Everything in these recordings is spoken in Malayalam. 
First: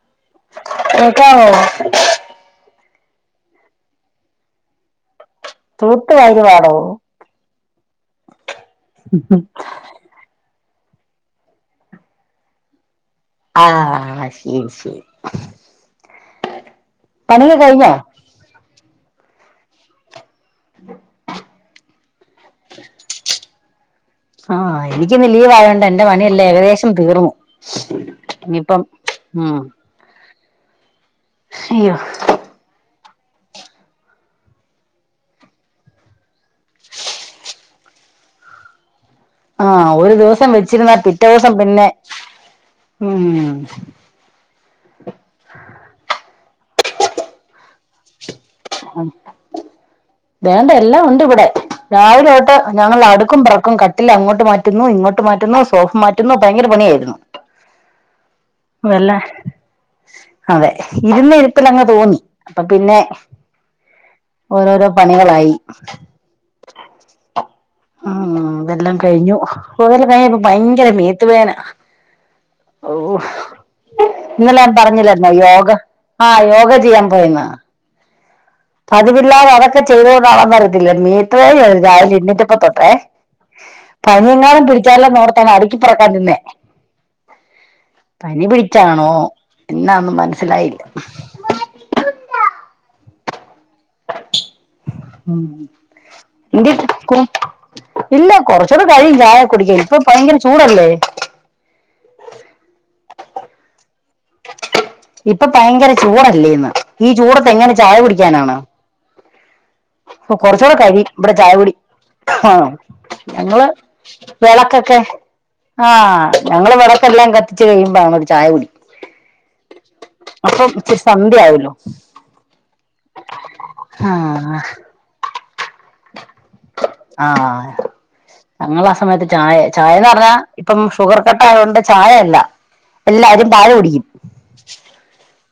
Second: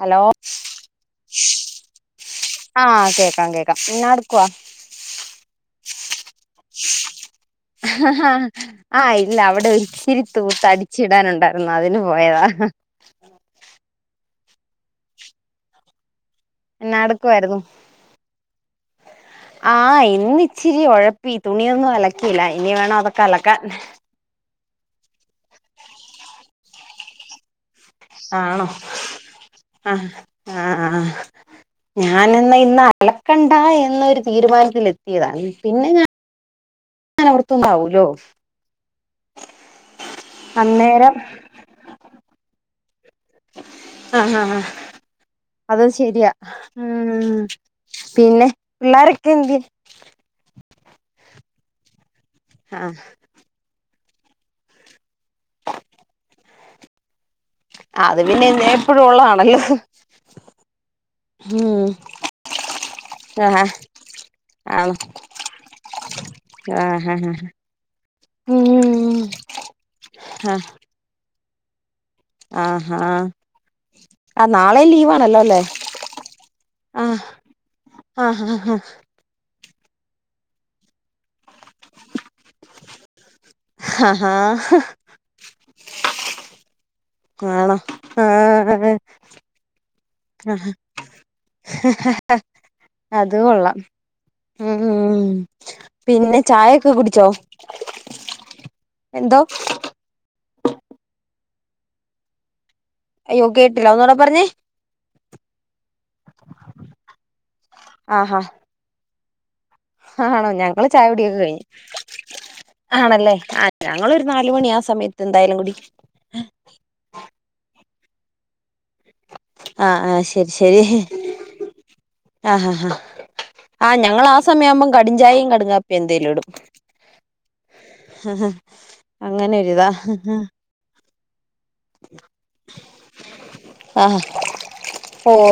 ഹലോ കേക്കാവോ? ആഹ് കേക്കാം കേക്കാം ന്നാഎടുക്കുവാ? തൂത്ത് വാരുവാണോ? ആഹ് ഹാ ആ ഇല്ല അവിടെ ഒരിച്ചിരി തൂത്ത് അടി ച്ചിടാനുണ്ടായിരുന്ന് അതിന് പോയതാ. ഹ ഹ ആഹ് ശരി ശരി. ന്നാ എട്ക്കുവായിരുന്നു? പണിയൊക്കെ കഴിഞ്ഞോ ആഹ് ഇന്ന് ഇച്ചിരി ഒഴപ്പി തുണിയൊന്നും അലക്കിയില്ല ഇനി വേണം അതൊക്കെ അലക്കാൻ. ആഹ് എനിക്കിന്ന് ലീവ് ആയോണ്ട് എന്റെ പണിയെല്ലാം ഏകദേശം തീർന്നു. ആണോ ഇനിയിപ്പം ഉം ആഹ് ആ ആ അയ്യോ ഞാനെന്നാ ഇന്ന് അ അലക്കണ്ട എന്നൊരു തീരുമാനത്തിൽ എത്തിയതാ പിന്നെ ഞാൻ [unintelligible] ഉണ്ടാവുമല്ലോ ആഹ് ഒരു ദിവസം വെച്ചിരുന്നാ അന്നേരം പിറ്റേ ദിവസം പിന്നെ ഉം ആഹ് ഹാ അതും ശരിയാ. ഉം പിന്നെ പിള്ളാരൊക്കെ എന്ത്യേ? എല്ലം ഉണ്ട് ഇവിടെ രാവിലോട്ട് ആഹ് ഞങ്ങൾ അടുക്കും പെറക്കും ക ട്ടിൽ അങ്ങോട്ട് മാറ്റുന്നു ഇങ്ങോട്ട് മാറ്റുന്നു സോഫ മാറ്റുന്നു ഭയങ്കര പണിയായിരുന്നു. അത് പിന്നെ എന്നേ എപ്പോഴും അതല്ല ഉള്ളതാണല്ലോ. അതെ ഇരുന്ന ഇരുപ്പിൽ അങ്ങ് ഉം തോന്നി അപ്പൊ പിന്നെ ആഹ് ഓരോരോ പണികളായി ആ ഹഹ ആ ഉം ഇതെല്ലാം കഴിഞ്ഞു പോതെല്ലാം കഴിഞ്ഞപ്പോ ഭയങ്കര മീത്ത്പേന ആഹ ഇന്നലെ ഞാൻ പറഞ്ഞില്ലരുന്നോ യോഗ ആ യോഗ ചെയ്യാൻ പോയിന്ന ആ ഹ ഹ ഹ ക്കെ ചെയ്തതാണെന്ന് അറിയത്തില്ലേ മീറ്റ രാവിലെ എണ്ണൂറ്റിപ്പത്തൊട്ടേ ആഹാ പനിയെങ്ങാളും പിടിച്ചാലല്ലോ നോർത്തണ അടുക്കിപ്പറക്കാൻ തിന്നെ ആണോ പനി ആഹ് പിടിച്ചാണോ എന്ന ഒന്നും മനസ്സിലായില്ല അത് കൊള്ള മ്മ്മ് ഉം പിന്നെ ചായ ഒക്കെ എന്തിട്ക്കും കുടിച്ചോ ഇല്ല കുറച്ചൂടെ കഴിയും എന്തോ ചായ കുടിക്കൻ ഇപ്പൊ ഭയങ്കര ചൂടല്ലേ യോഗ ഇപ്പൊ ഭയങ്കര ചൂടല്ലേ ഇന്ന് ഈ ചൂടത്തെ എങ്ങനെ ചായ ആഹാ കുടിക്കാനാണ് അപ്പൊ ആണോ കൊറച്ചൂടെ ഞങ്ങള് കഴിയും ഇവിടെ കുടിയൊക്കെ ചായ കഴിഞ്ഞു കുൊടി ആ ആണല്ലേ ആ ഞങ്ങള് ഞങ്ങളൊരു നാല് മണി ആ വിളക്കൊക്കെ സമയത്ത് എന്തായാലും കുടിക്കും ആഹ ഞങ്ങള് വിളക്കല്ല എല്ലാം കത്തിച്ച് കഴിയ്പോഴ ചായ കുൊടി ആഹ് ആഹ് ശരി ശരി ഇച്ചിരി സന്ധ്യ ആവല്ലോ ആ ആാ ഹാ ആ് ഞങ്ങൾ ആ സമയ ആവുമ്പം കടും ചായയും കടും എന്തതില ഇടും ആഹ ഞങ്ങൾ ആ സമയത്ത് അങ്ങനെ ചായ ഒരിതാ ചായന്ന് പറഞ്ഞാ ഇപ്പം ഷുഗർ കട്ടായയുകൊണ്ട് ചായയല്ല എല്ലാവാരും ചായ കുടിക്കും ആഹ്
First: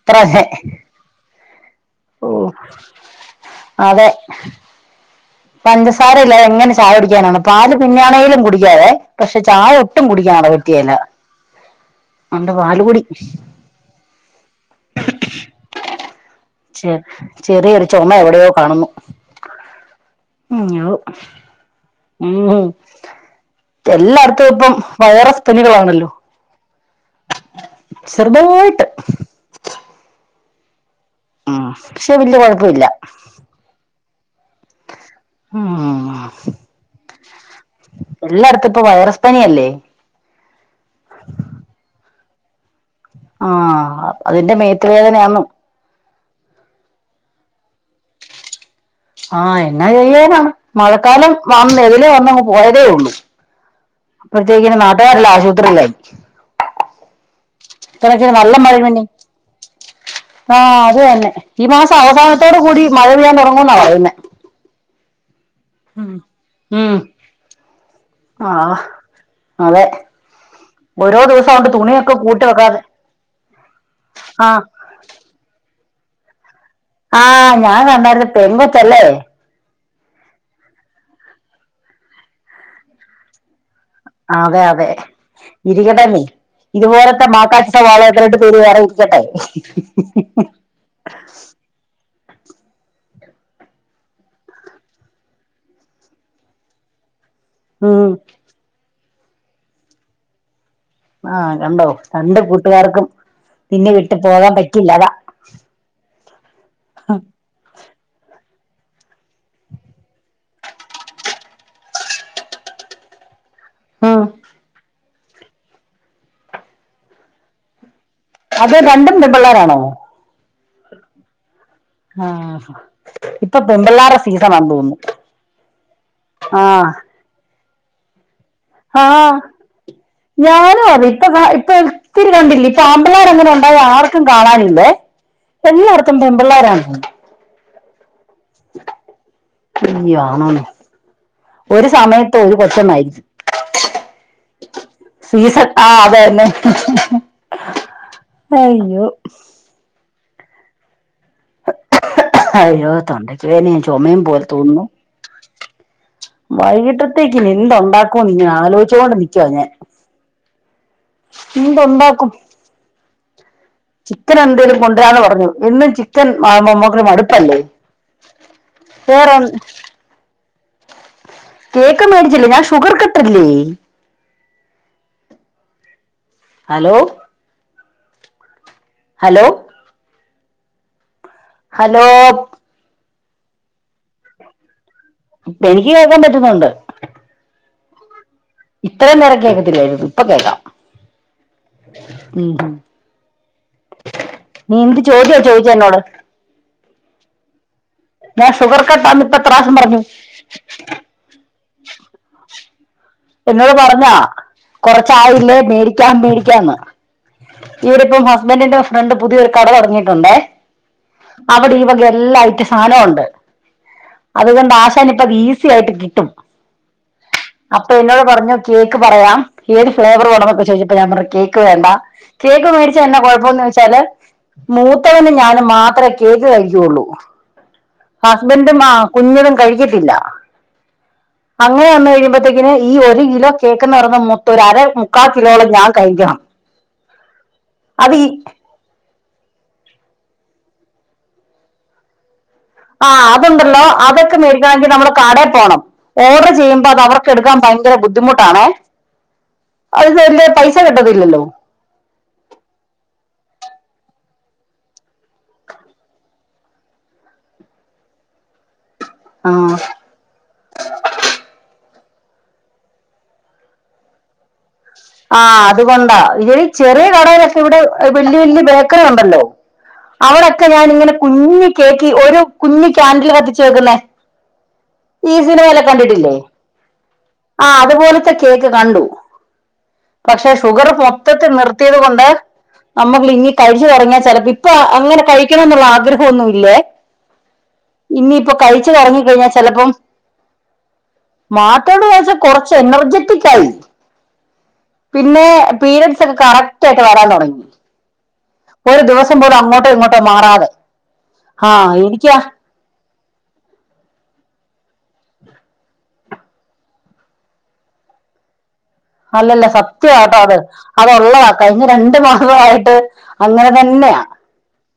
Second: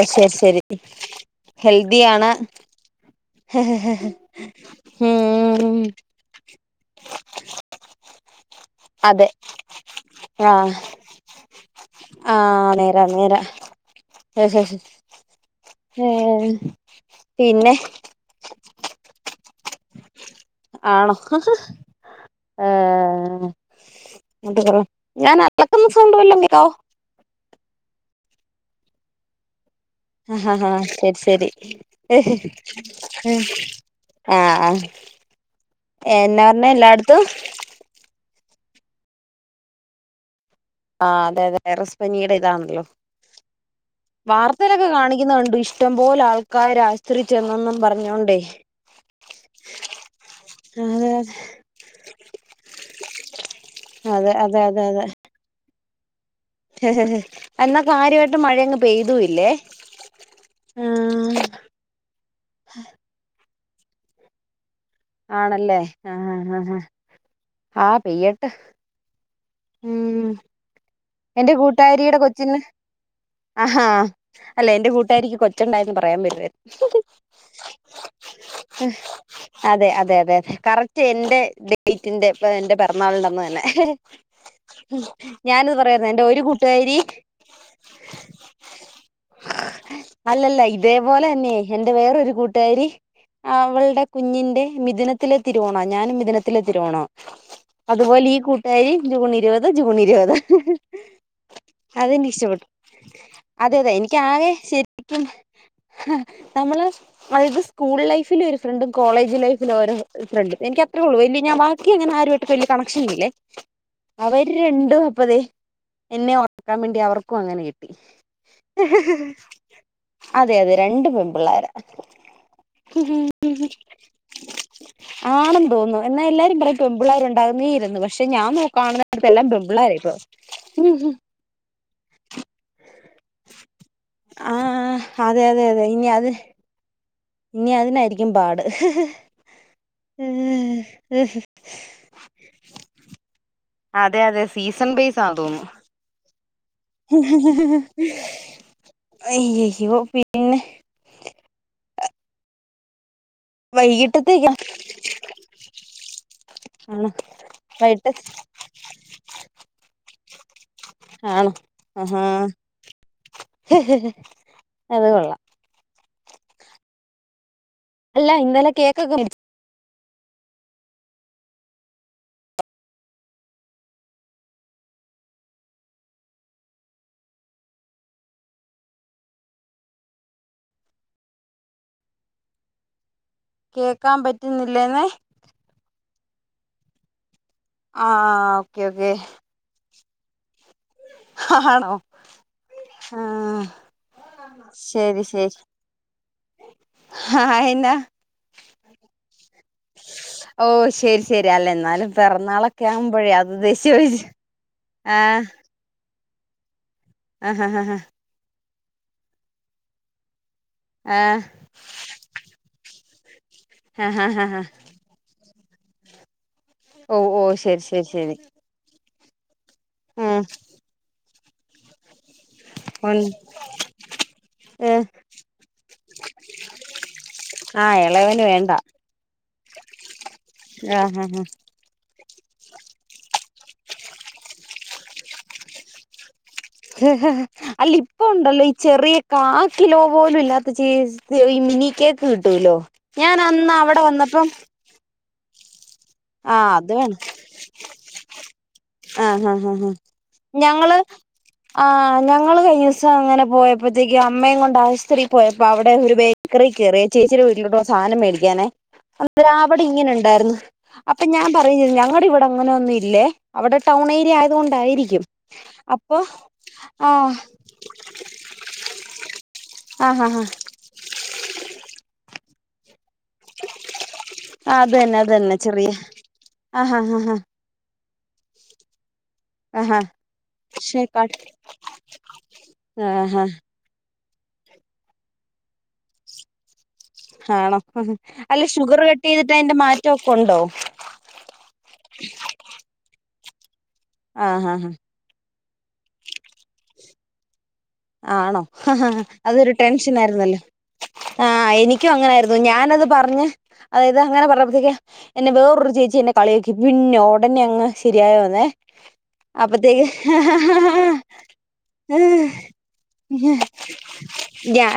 അത്ര ഹെൽദി ആാണ് അതെ പഞ്ചസാര ഇല്ല എങ്ങനെ ചായടിക്കാനാണ് പാല് പിന്നണെ ടിക്കാതെ അതെ പക്ഷെ ചായ ഒട്ടും കുടിക്കാൻ ആഹ് പറ്റിയല്ല അന്റെ വാലുകുടി അ ആ ചെ പിന്നെ ചെറിയൊരു ചുമ എവിടെയോ കാണുന്നു ഉം ആവും ആണോ ഉം ഏഹ് എല്ലായിടത്തും എന്ത് ഇപ്പം പറ ഞാൻ വയറസ് അളക്കുന്ന പനികളാണല്ലോ സൗണ്ട് വല്ലോം കേക്കാവോ ചെറുതയിട്ട് ആഹ ഹഹ ഹഹ ശരി പക്ഷെ വല്യ കൊഴപ്പമില്ല ശരി ഉ ആഹ ഉം എന്നാ പറഞ്ഞെ എല്ലായിടത്തും എല്ലായിടത്തും ഇപ്പൊ വൈറസ് പനീ അല്ലേ ആഹ് അതെ അതെറസ് പനിയുടെ ഇതാണല്ലോ ആഹ് അതിന്റെ മേത്ത് വാർത്തയിലൊക്കെ കാണിക്കുന്ന വേദനയാന്നും കണ്ടു ഇഷ്ടം പോലെ ആൾക്കാരെ ആശ്രയിച്ചെന്നൊന്നെന്നും പറഞ്ഞോണ്ടേ ആഹ എന്നാ ചെയ്യാനാണ് മഴക്കാലം വന്ന് എതിലേ വന്നങ്ങ് പോയതേ ഉള്ളു അതെ അതെ അപ്പത്തേക്കിന് അതെ അതെ നാട്ടുകാരെല്ലാം ആശുപത്രില്ല എന്നാ കാര്യമായിട്ട് മഴ അങ്ങ് പെയ്തുല്ലേ ആഹ അത് തന്നെ ഈ മാസം അവസാനത്തോട് കൂടി മഴ പെയ്യാൻ തുറങ്ങുന്നാ പറയുന്നേ ആണല്ലേ ആ ഉം ആ പെയ്യട്ട് ആഹ് അതെ ഓരോ എന്റെ ദിവസം കൊണ്ട് തുണിയൊക്കെ കൂട്ടാരിയുടെ കൂട്ടി കൊച്ചിന്ന് വെക്കാതെ ആഹാ ആഹ് അല്ല എൻറെ കൂട്ടാരിക്ക് കൊച്ചുണ്ടായിരുന്നു പറ പറയാൻ വരുമായിരുന്നു ആഹ ഞാൻ വന്നരപെണ്ണകൊച്ചാലെ അതെ അതെ അതെ അതെ കറക്റ്റ് എന്റെ ഡേറ്റിന്റെ എന്റെ പിറന്നാളിന്റെ അന്ന് തന്നെ അതെ അതെ ഞാനിത് ഇരിക്ക പറയായിരുന്നു എന്റെ ഒരു കൂട്ടുകാരി ഇതുപോലത്തെ മാക്കാട്ട സവാളയത്തിലിട്ട് പീര് വേറെ കുടിക്കട്ടെ അതുപോലെ തന്നെ എന്റെ വേറൊ ഒരു കൂട്ടുകാരി അവളുടെ കുഞ്ഞിന്റെ മിഥുനത്തിലെ തിരുവോണോ ഞാനും മിഥുനത്തിലെ തിരുവോണോ ഉം അതുപോലെ ഈ കൂട്ടുകാരി ജൂൺ ഇരുപത് ജൂൺ ഇരുപത് ആഹ് കണ്ടോ അതെനിക്ക് രണ്ട് ഇഷ്ടപ്പെട്ടു കൂട്ടുകാർക്കും അതെ അതെ നിന്നെ വിട്ട് എനിക്ക് ആകെ പോകാൻ പറ്റില്ല അതാ ശരിക്കും നമ്മള് അതത് സ്കൂൾ ലൈഫിൽ ഒരു ഫ്രണ്ടും കോളേജ് ലൈഫിൽ ഓരോ ഫ്രണ്ട് എനിക്ക് അത്രേള്ള വലല് ഞാൻ ബാക്കി അങ്ങനെ ആരുമായിട്ട് വലിയ കണക്ഷൻ ഇല്ലേ ഉം അവര് രണ്ടും മുപ്പതേ എന്നെ ഉറക്കാൻ വേണ്ടി അവർക്കും അങ്ങനെ കിട്ടി അത് രണ്ടും [unintelligible] പിള്ളേർാണോ രണ്ട്പെൺപിള്ളേര ആഹ ഉ ആണെന്ന് തോന്നുന്നു എന്നാ എല്ലാരും പറ ആഹ് പെമ്പിള്ളേരു ഉണ്ടാകുന്നീ പക്ഷെ ഞാൻ നോക്കാണത്തെ ആഹ് എല്ലാം പെൺപിള്ളേര് ഇപ്പൊ ഞാനും അത ഇപ്പൊ ഇപ്പ ഒത്തിരി കണ്ടില്ലേ ഇപ്പൊ ആമ്പലർ അങ്ങനെ ഉണ്ടായ ആർക്കും കാണാനില്ലേ ആഹ് അതെ അതെ അതെ ഇനി എല്ലായിർക്കും അത് പെൺപിള്ളാരാണ് ഇനി അതിനായിരിക്കും പാട് ഇ [unintelligible] ഒരു സമയത്ത് ഒരു കൊച്ചമായിരിക്കും അതെ അതെ സീസൺ വൈസാ തോന്നുന്നു സീസൺ ആ അത് തന്നെ അയ്യോ [unintelligible] പിന്നെ [inaudible] അയ്യോ തൊണ്ടക്ക് വേദനയ ചുമയും പോലെ വൈകിട്ടത്തേക്കാ തോന്നന്നു ആണോ വൈകിട്ടത്തേക്ക് എന്ത വൈകിട്ട് ഉണ്ടാക്കുംന്ന് ഇങ്ങനെ ആലോചിച്ചുകൊണ്ട് നിക്കുവ ഞാൻ ആണോ ആഹാ എന്തുണ്ടാക്കും ചിക്കൻ എന്തേങ്കലും അത് കൊണ്ടുവരാന്ന് കൊള്ളാം പറഞ്ഞു ഇന്നും ചിക്കൻ [unintelligible] മടുപ്പല്ലേ അല്ല ഇന്നലെ കേക്കക്ക വേറെ [unintelligible] കേക്ക് മേടിച്ചില്ലേ ഞാൻ ഷുഗർ കട്ടല്ലേ ഹലോ ഹലോ ഹലോ കേൾക്കാൻ പറ്റുന്നില്ലേന്നെ എനിക്ക് [unintelligible] ആ ആ ഇത്രയും നേരം കേൾക്കതില്ലായിരുന്നു ഇപ്പ കേൾക്കാം ആണോ ഉം. ഉം ആ നീ എന്ത് ശരി ചോദ്യ ശരി ചോദിച്ച എന്നോട് ആ എന്നാ ഞ ഷുഗർ കട്ടാന്ന് ഇപ്പ എത്ശ പറഞ്ഞു ഓ ശരി ശരി അല്ല എന്നാലും പിറന്നാളൊക്കെ ആവുമ്പോഴേ അത് എന്നട് ഉദ്ദേശിച്ച് പറഞ്ഞാ ചോദിച്ച കൊറച്ച ആ ആളല്ലേ മേടിക്കാ മേടിക്കാന്ന് ആഹ് ഹ ഹ ഇവിടെപ്പം ഹസ്ബൻറിന്റെ ഫ്രണ്ട് പുതിയൊ ഒരു കട തുടങ്ങിട്ടുണ്ടേ ആ അവിടെ ഈ വക എല്ലാ ഐറ്റ സാധനവും ഉണ്ട് ആ ഹ ഹ ഹ അതുകൊണ്ട് ആശാന ഇപ്പ അത് ഈസി ആയിട്ട് കിട്ടും ഓ ഓ ശരി അപ്പൊ ശരി എന്നോട് ശരി പറഞ്ഞു കേക്ക് പറയാം ഏത് ഫ്ലേവർ ഉം വേണം എന്നൊക്കെ ചോദിച്ചപ്പോ ഞാൻ പറഞ്ഞ കേക്ക് വേണ്ട കേക്ക് മേടിച്ച എന്നെ ഉം കുഴപ്പംന്ന് വെച്ചാൽ മൂത്തവന് ഞാൻ മാത്രം കേക്ക് കഴിക്കുള്ളൂ ആ ഇളയവന് വേണ്ട ഹസ്ബൻറും ആ കുഞ്ഞിനും കഴിക്കത്തില്ല ആ ആ അങ്ങനെ വന്ന കഴിയുമ്പോ ത്തേ ഈ ഒരു കിലോ കേക്കന്ന് പറയുന്ന മുത്തൂരാ ആരെ മുക്കാൽ കിലോളം ഞാൻ കഴിക്കണം അല്ല ഇപ്പൊ ഉണ്ടല്ലോ ഈ ചെറിയ കാ കിലോ പോലും ഇല്ലാത്ത ച ഈ മിനി കേക്ക് [unintelligible] ആ ഞാൻ അന്ന് അതുണ്ടല്ലോ അവിടെ അതൊക്കെ വന്നപ്പം മേടിക്കണമെങ്കി നമ്മള് കട പോണം ഓർഡർ ചെയ്യുമ്പോ അത് അവർക്ക് എടുക്കാൻ ഭയങ്കര ബുദ്ധിമുട്ടാണേ ആഹ ഹ ഹ ഹ അത് വലിയ പൈസ ഞങ്ങള് കിട്ടത്തില്ലല്ലോ ആ ഞങ്ങള് കഴി ദിവസം അങ്ങനെ പോയ അപ്പത്തേക്ക് അമ്മയെ കൊണ്ട് ആശുപത്രിൽ പോയ അപ്പോൊ അവിടെ ഒരു ബേക്കറി കയറി ചേച്ചിയ വീട്ടിലോട്ട് ഉള്ള സാധനം മേടിക്കാനേ. ആ അവിടെ ഇങ്ങനെ ഉണ്ടായിരുന്നു. അപ്പൊ ഞാൻ പറയഞ്ഞ ഞങ്ങളുടെ ഇവിടെ അങ്ങനെ ഒന്നും ഇല്ലേ അവിടെ ടൗൺ ഏരിയ ആയതത് കൊണ്ട്. ആ അതുകൊണ്ടാ ഇ ചെറിയ ആ കടയിലൊക്കെ ഇവിടെ വലിയ വലിയ ബേക്കറി ഉണ്ടല്ലോ, ആ ആ അവളൊക്കെ ഞാൻ ഇങ്ങനെ കുഞ്ഞി കേക്കി ഒരു കുഞ്ഞി കാൻഡിൽ കത്തിച്ചു വെക്കുന്നേ ആ അത് തന്നെ അത് ഈ തന്നെ സിനിമയിലെ ചെറിയ കണ്ടിട്ടില്ലേ ആഹ ഹ് ഹ ഹ ആ അതുപോലത്തെ കേക്ക് കണ്ടു ആ ആ പക്ഷെ ഷുഗർ ശരി കട്ട് മൊത്തത്തിൽ നിർത്തിയത് കൊണ്ട് ആ നമ്മക്ക് ആ ഇനി കഴിച്ചു തുങ്ങിയാ ചിലപ്പോ ഇപ്പൊ അങ്ങനെ കഴിക്കണം എന്നുള്ള ആഗ്രഹൊന്നു ഇല്ലേ ആണോ ഇനിയിപ്പോ അല്ല കഴിച്ചു ഷുഗർ തുടങ്ങി കട്ട് ചെയ്തിട്ട് അതിന്റെ മാറ്റൊക്കെ ഉണ്ടോ? മാറ്റോണ്ടോ വച്ചാൽ കൊറച്ച് എനർജെറ്റിക്കായി ആഹ് ആഹ് ഹഹ പീര്ഡ്സൊക്കെ കറക്റ്റ് ആയിട്ട് വരാൻ തൊടങ്ങി. ആണോ ഹ് ഹ് അതൊരു ടെൻഷൻ ഇങ്ങോട്ടോ ആയിരുന്നല്ലോ? മാറാതെ ആ ആഹ് എനിക്കും എനിക്കാ അങ്ങനായിരുന്നു ഞാനത് പറഞ്ഞ് ഇത് അങ്ങനെ പറഞ്ഞപ്പെത്തേക്ക് എന്നെ വേറൊരു ചേച്ചി എന്നെ കളി [unintelligible] ക്കി പിന്നെ ഒടനെ അങ്ങ് ശ ശരിയായോന്നെ അല്ലല്ല സത്യാട്ടോ അത് അത് ഉള്ളത കഴിഞ്ഞ രണ്ട് മാസ്വവായിട്ട് അങ്ങനെ തന്നെയാ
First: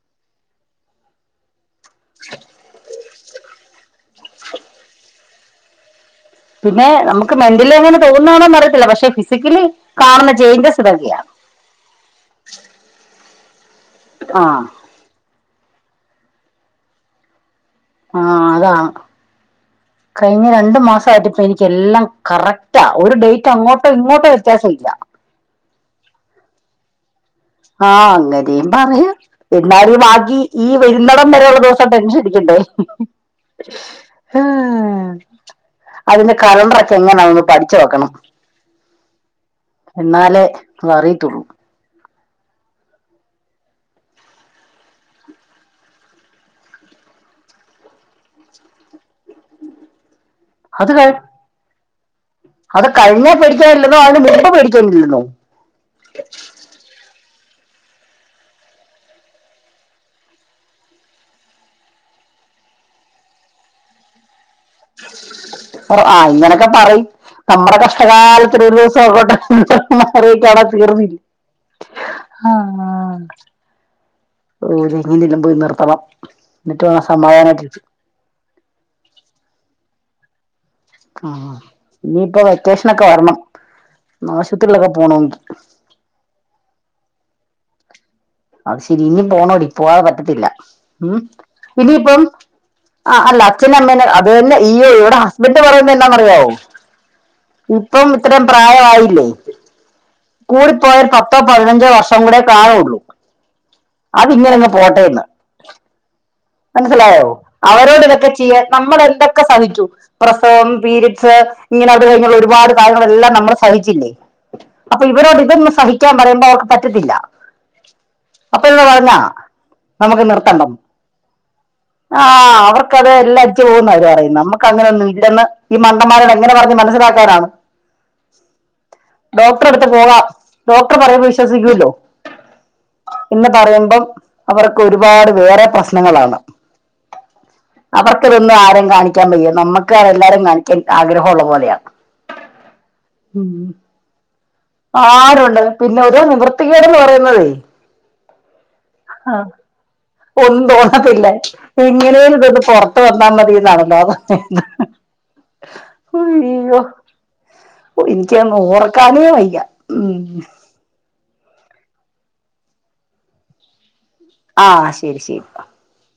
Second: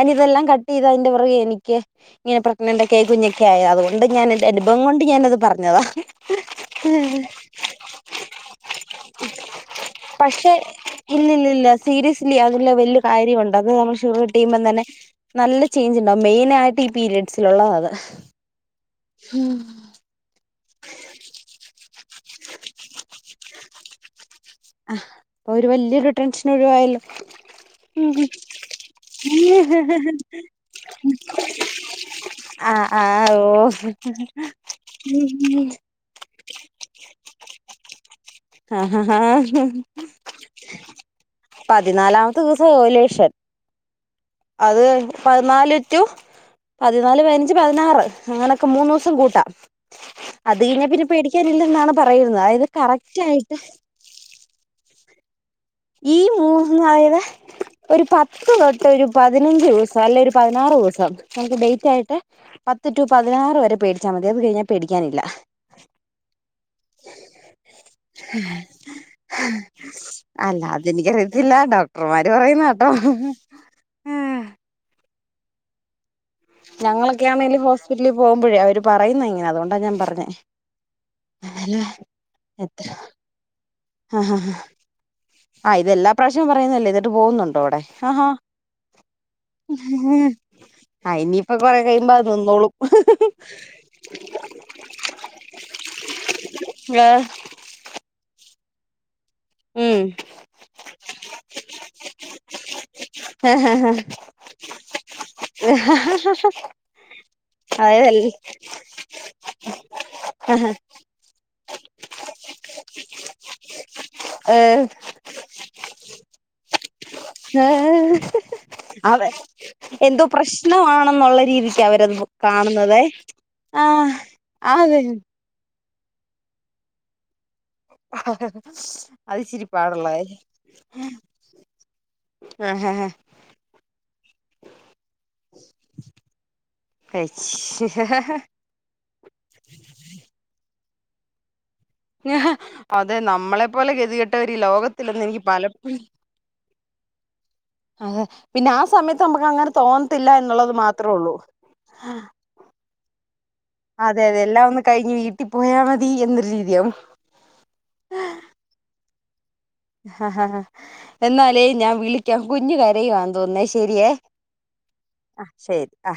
അനി ഇതെല്ലാ കട്ട് ചെയ്തതിന്റെ പിറകെ എനിക്ക് ഇങ്ങനെ പ്രഗ്നൻറ് കേ കുഞ്ഞ ക്കെ ക്കെ ആയി അതുകൊണ്ട് ഞാൻ എന്റെ അനുഭവം കൊണ്ട് ഞാനത് പറഞ്ഞതാ. പിന്നെ നമുക്ക് മെന്റലി അങ്ങനെ തോന്നുന്നാന്ന് അറിയത്തില്ല പക്ഷെ ഫിസിക്കലി കാണുന്ന പക്ഷെ ചേയ്ഞ്ചസ് ഇതൊക്കെയാണ്. ഇല്ലില്ലില്ല സീരിയസ്ലി അതിൽ വലിയ കാര്യവുണ്ട് അത് നമ്മളെ ആ ടീമ്ന്നന്നെ നല്ല ചേഞ്ച് മെയിനാ ആയിട്ട് ഈ പീരയഡ്സില്ള്ളൊതാ ആഹ് അതാ ഉം ഈ രണ്ടു മാസായിട്ട് പ്പോ എനിക്കെല്ലാം കറക്റ്റ ഒരു ഡേറ്റ് അങ്ങോട്ടോ ഇങ്ങോട്ടോ- വ്യത്യാസം ഇല്ല അഹ് ഒരു വല്ല്യെരു ടെൻഷൻ ഒഴിവായല്ലോ ആഹ് അങ്ങനീം പറയാ എന്നാലും വാകി ഈ വരുന്നടം വരെ [unintelligible] ഉള്ള ദിവസം ടെൻഷൻട ണ്ടേ ആഹ് ആഹ് ഓ ആഹ് അതിന്റെ കലണ്ട്രക്കെ എങ്ങനാന്ന് പഠിച്ച് വെക്കണം. ആഹ് ഹാ എന്നാലേ അറിയത്തുള്ളൂ നാലാമത്തെ ദിവസം ഓലേഷൻ അത് പതിനാല് റ്റു പതിനാല് പതിനഞ്ച് പതിനാറ് അങ്ങനൊക്കെ മൂന്നൂസം കൂട്ടാം. അത് കെഴിഞ്ഞാ പിന്നെ പേടിക്കാനില്ലെന്നാണ് പറയുന്നത് അതായത് കറക്റ്റ് കഴിഞ്ഞ ആയിട്ട് പേടിക്കാനില്ലെന്നോ അതിന് മുമ്പ് പേടിക്കാനില്ലന്നോ? ഈ മൂന്നായത് ഒരു പത്ത് തൊട്ട് ഒരു പതിനഞ്ച് ദിവസം അല്ലെ ഒരു പതിനാറ് വ്സം നമുക്ക് ഡേറ്റ് ആയിട്ട് പത്ത് റ്റു പതിനാറ് വരെ പേടിച്ചാ മതി അത് കഴിഞ്ഞാൽ പേടിക്കാനില്ല. ആഹ് ഇങ്ങനെയൊക്കെ പറയും നമ്മടെ കഷ്ടകാലത്തിൻ ഒരു ദിവസം ഉള്ളിലോട്ട് [unintelligible] ക്കെ അല്ല അതോടെ തീർന്നില്ലേ അതെനിക്കറിയത്തില്ല ഡോക്ടർമാര് പറയുന്ന കേട്ടോ ആഹ് ഒര് [unintelligible] നിലം പോയി നിർത്തവം ഞങ്ങളൊക്കെയാണെല് ഹോസ്പിറ്റ്ല് പോകുമ്പഴേ അവര് പറയുന്ന ഇങ്ങനെ അതുകൊണ്ടാ ഞാൻ പറഞ്ഞെ ആഹ് ഇഞ്പ്പൊ വെക്കേഷനൊക്കെ വരണം അഹ് അഹ് ആശുപത്രിയിലൊക്കെ പോണോങ്കി അഹ് ഇത് എല്ലാ പ്രാവശ്യം പറയുന്നല്ലേ ഇന്നട്ട് പോകുന്നുണ്ടോ ഇവിടെ അഹ് ആഹാ അത് ശെരി ഇനി പോണോടി പോവാതെ പറ്റത്തില്ല ആ ഉം ഇനിയിപ്പൊ കൊറെ കഴിയുമ്പോ ഇനിയിപ്പം അത് നിന്നോളും ആഹ് അല്ല അച്ഛനമ്മന് അത്തന്നെ ഈ ഇവിടെ ഹസ്ബൻഡ് പറയുന്നത് എന്ന അറിയാവോ ഏഹ് ഇപ്പം ഇത്രം പ്രായ ആയില്ലേ ഉം കൂടിപ്പോയ ഒര് പത്തോ പതിനഞ്ചോ വർഷം കൂടെ കാണോള്ളൂ അതിങ്ങനേങ്ങ് പോട്ടെന്ന്. മൻസ്സിലായോ അവരോട് അതായത് ഇതൊക്കെ ചെയ്യാ നമ്മളെ എന്തൊക്കെ സാഹിക്കു പ്രസവം പീര്ഡ്സ് ഇങ്ങനെ അട് കഴിഞ്ഞുള്ള ഒരുപാട് കാര്യങ്ങള് എല്ലാം നമ്മൾ സഹിച്ചില്ലേ ഏഹ് അപ്പൊ ഇവരോട് ഇവൻ സഹി റ്റാൻ പറയുമ്പോ അവർക്ക് പറ്റത്തില്ല. എഹ് അപ്പൊ ഇവർ പറഞ്ഞാ അതെ നമുക്ക് എന്തോ നിർത്തണ്ടം പ്രശ്നമാണെന്നുള്ള രീതിക്ക് അവരത് ആ കാണുന്നതെ. [unintelligible] നമുക്ക് അങ്ങനൊന്നും ഇല്ലന്ന് ഈ മണ്ടന്മാരോട് എങ്ങനെ പറഞ്ഞ് മനസ്സിലാക്കാനാണ്. [unintelligible] അത് ഇച്ചിരി ഡോക്ടറെ അടുത്ത് പാടുള്ള പോകാം കാര്യ ഡോക്ടർ പറയുമ്പോൾ വിശ്വസിക്കുമല്ലോ ആ ഹേഹേ എന്ന് പറയുമ്പം അവർക്ക് ഒരുപാട് വേറെ പ്രസ്നങ്ങളാണ്. കഴിച്ച് അവർക്ക്തൊന്നും ആരും കാണിക്കാൻ ബയ്യ നമ്മുക്ക് എല്ലാരും കാണിക്കാൻ ആഗ്രഹം ഉള്ള പോലെയാണ്. [unintelligible] അതെ നമ്മളെ പോലെ ഗതികെ ആരുണ്ട് പിന്നെ ഒര് നിവർത്തിക്കേടെന്ന് പറയുന്നതേ അതെ പിന്നെ ആ സമയത്ത് ആ. നമുക്ക് അങ്ങനെ തോന്നത്തില്ല ഒന്നും എന്നുള്ളത് മാത്രേ തോന്നത്തില്ല ഉള്ളൂ എങ്ങനെയും ഇതൊന്ന് പുറത്ത് വന്നാ മതി എന്നാണല്ലോ [inaudible] അത് അതെ അതെ എല്ലാം ഒന്ന് കഴിഞ്ഞ് വീട്ടി പോയാ മതി എന്നൊരു രീതിയാവും. ഓ ഇൻകൃതൊന്നും ഓർക്കാനേ വയ്യ. ഉം. ഹാ ഹാ എന്നാലേ ഞാൻ വിളിക്കാം കുന്ന് കരയുവാ തോന്നേ ശരിയേ. ആ ശരി ശരി. ആഹ് ആ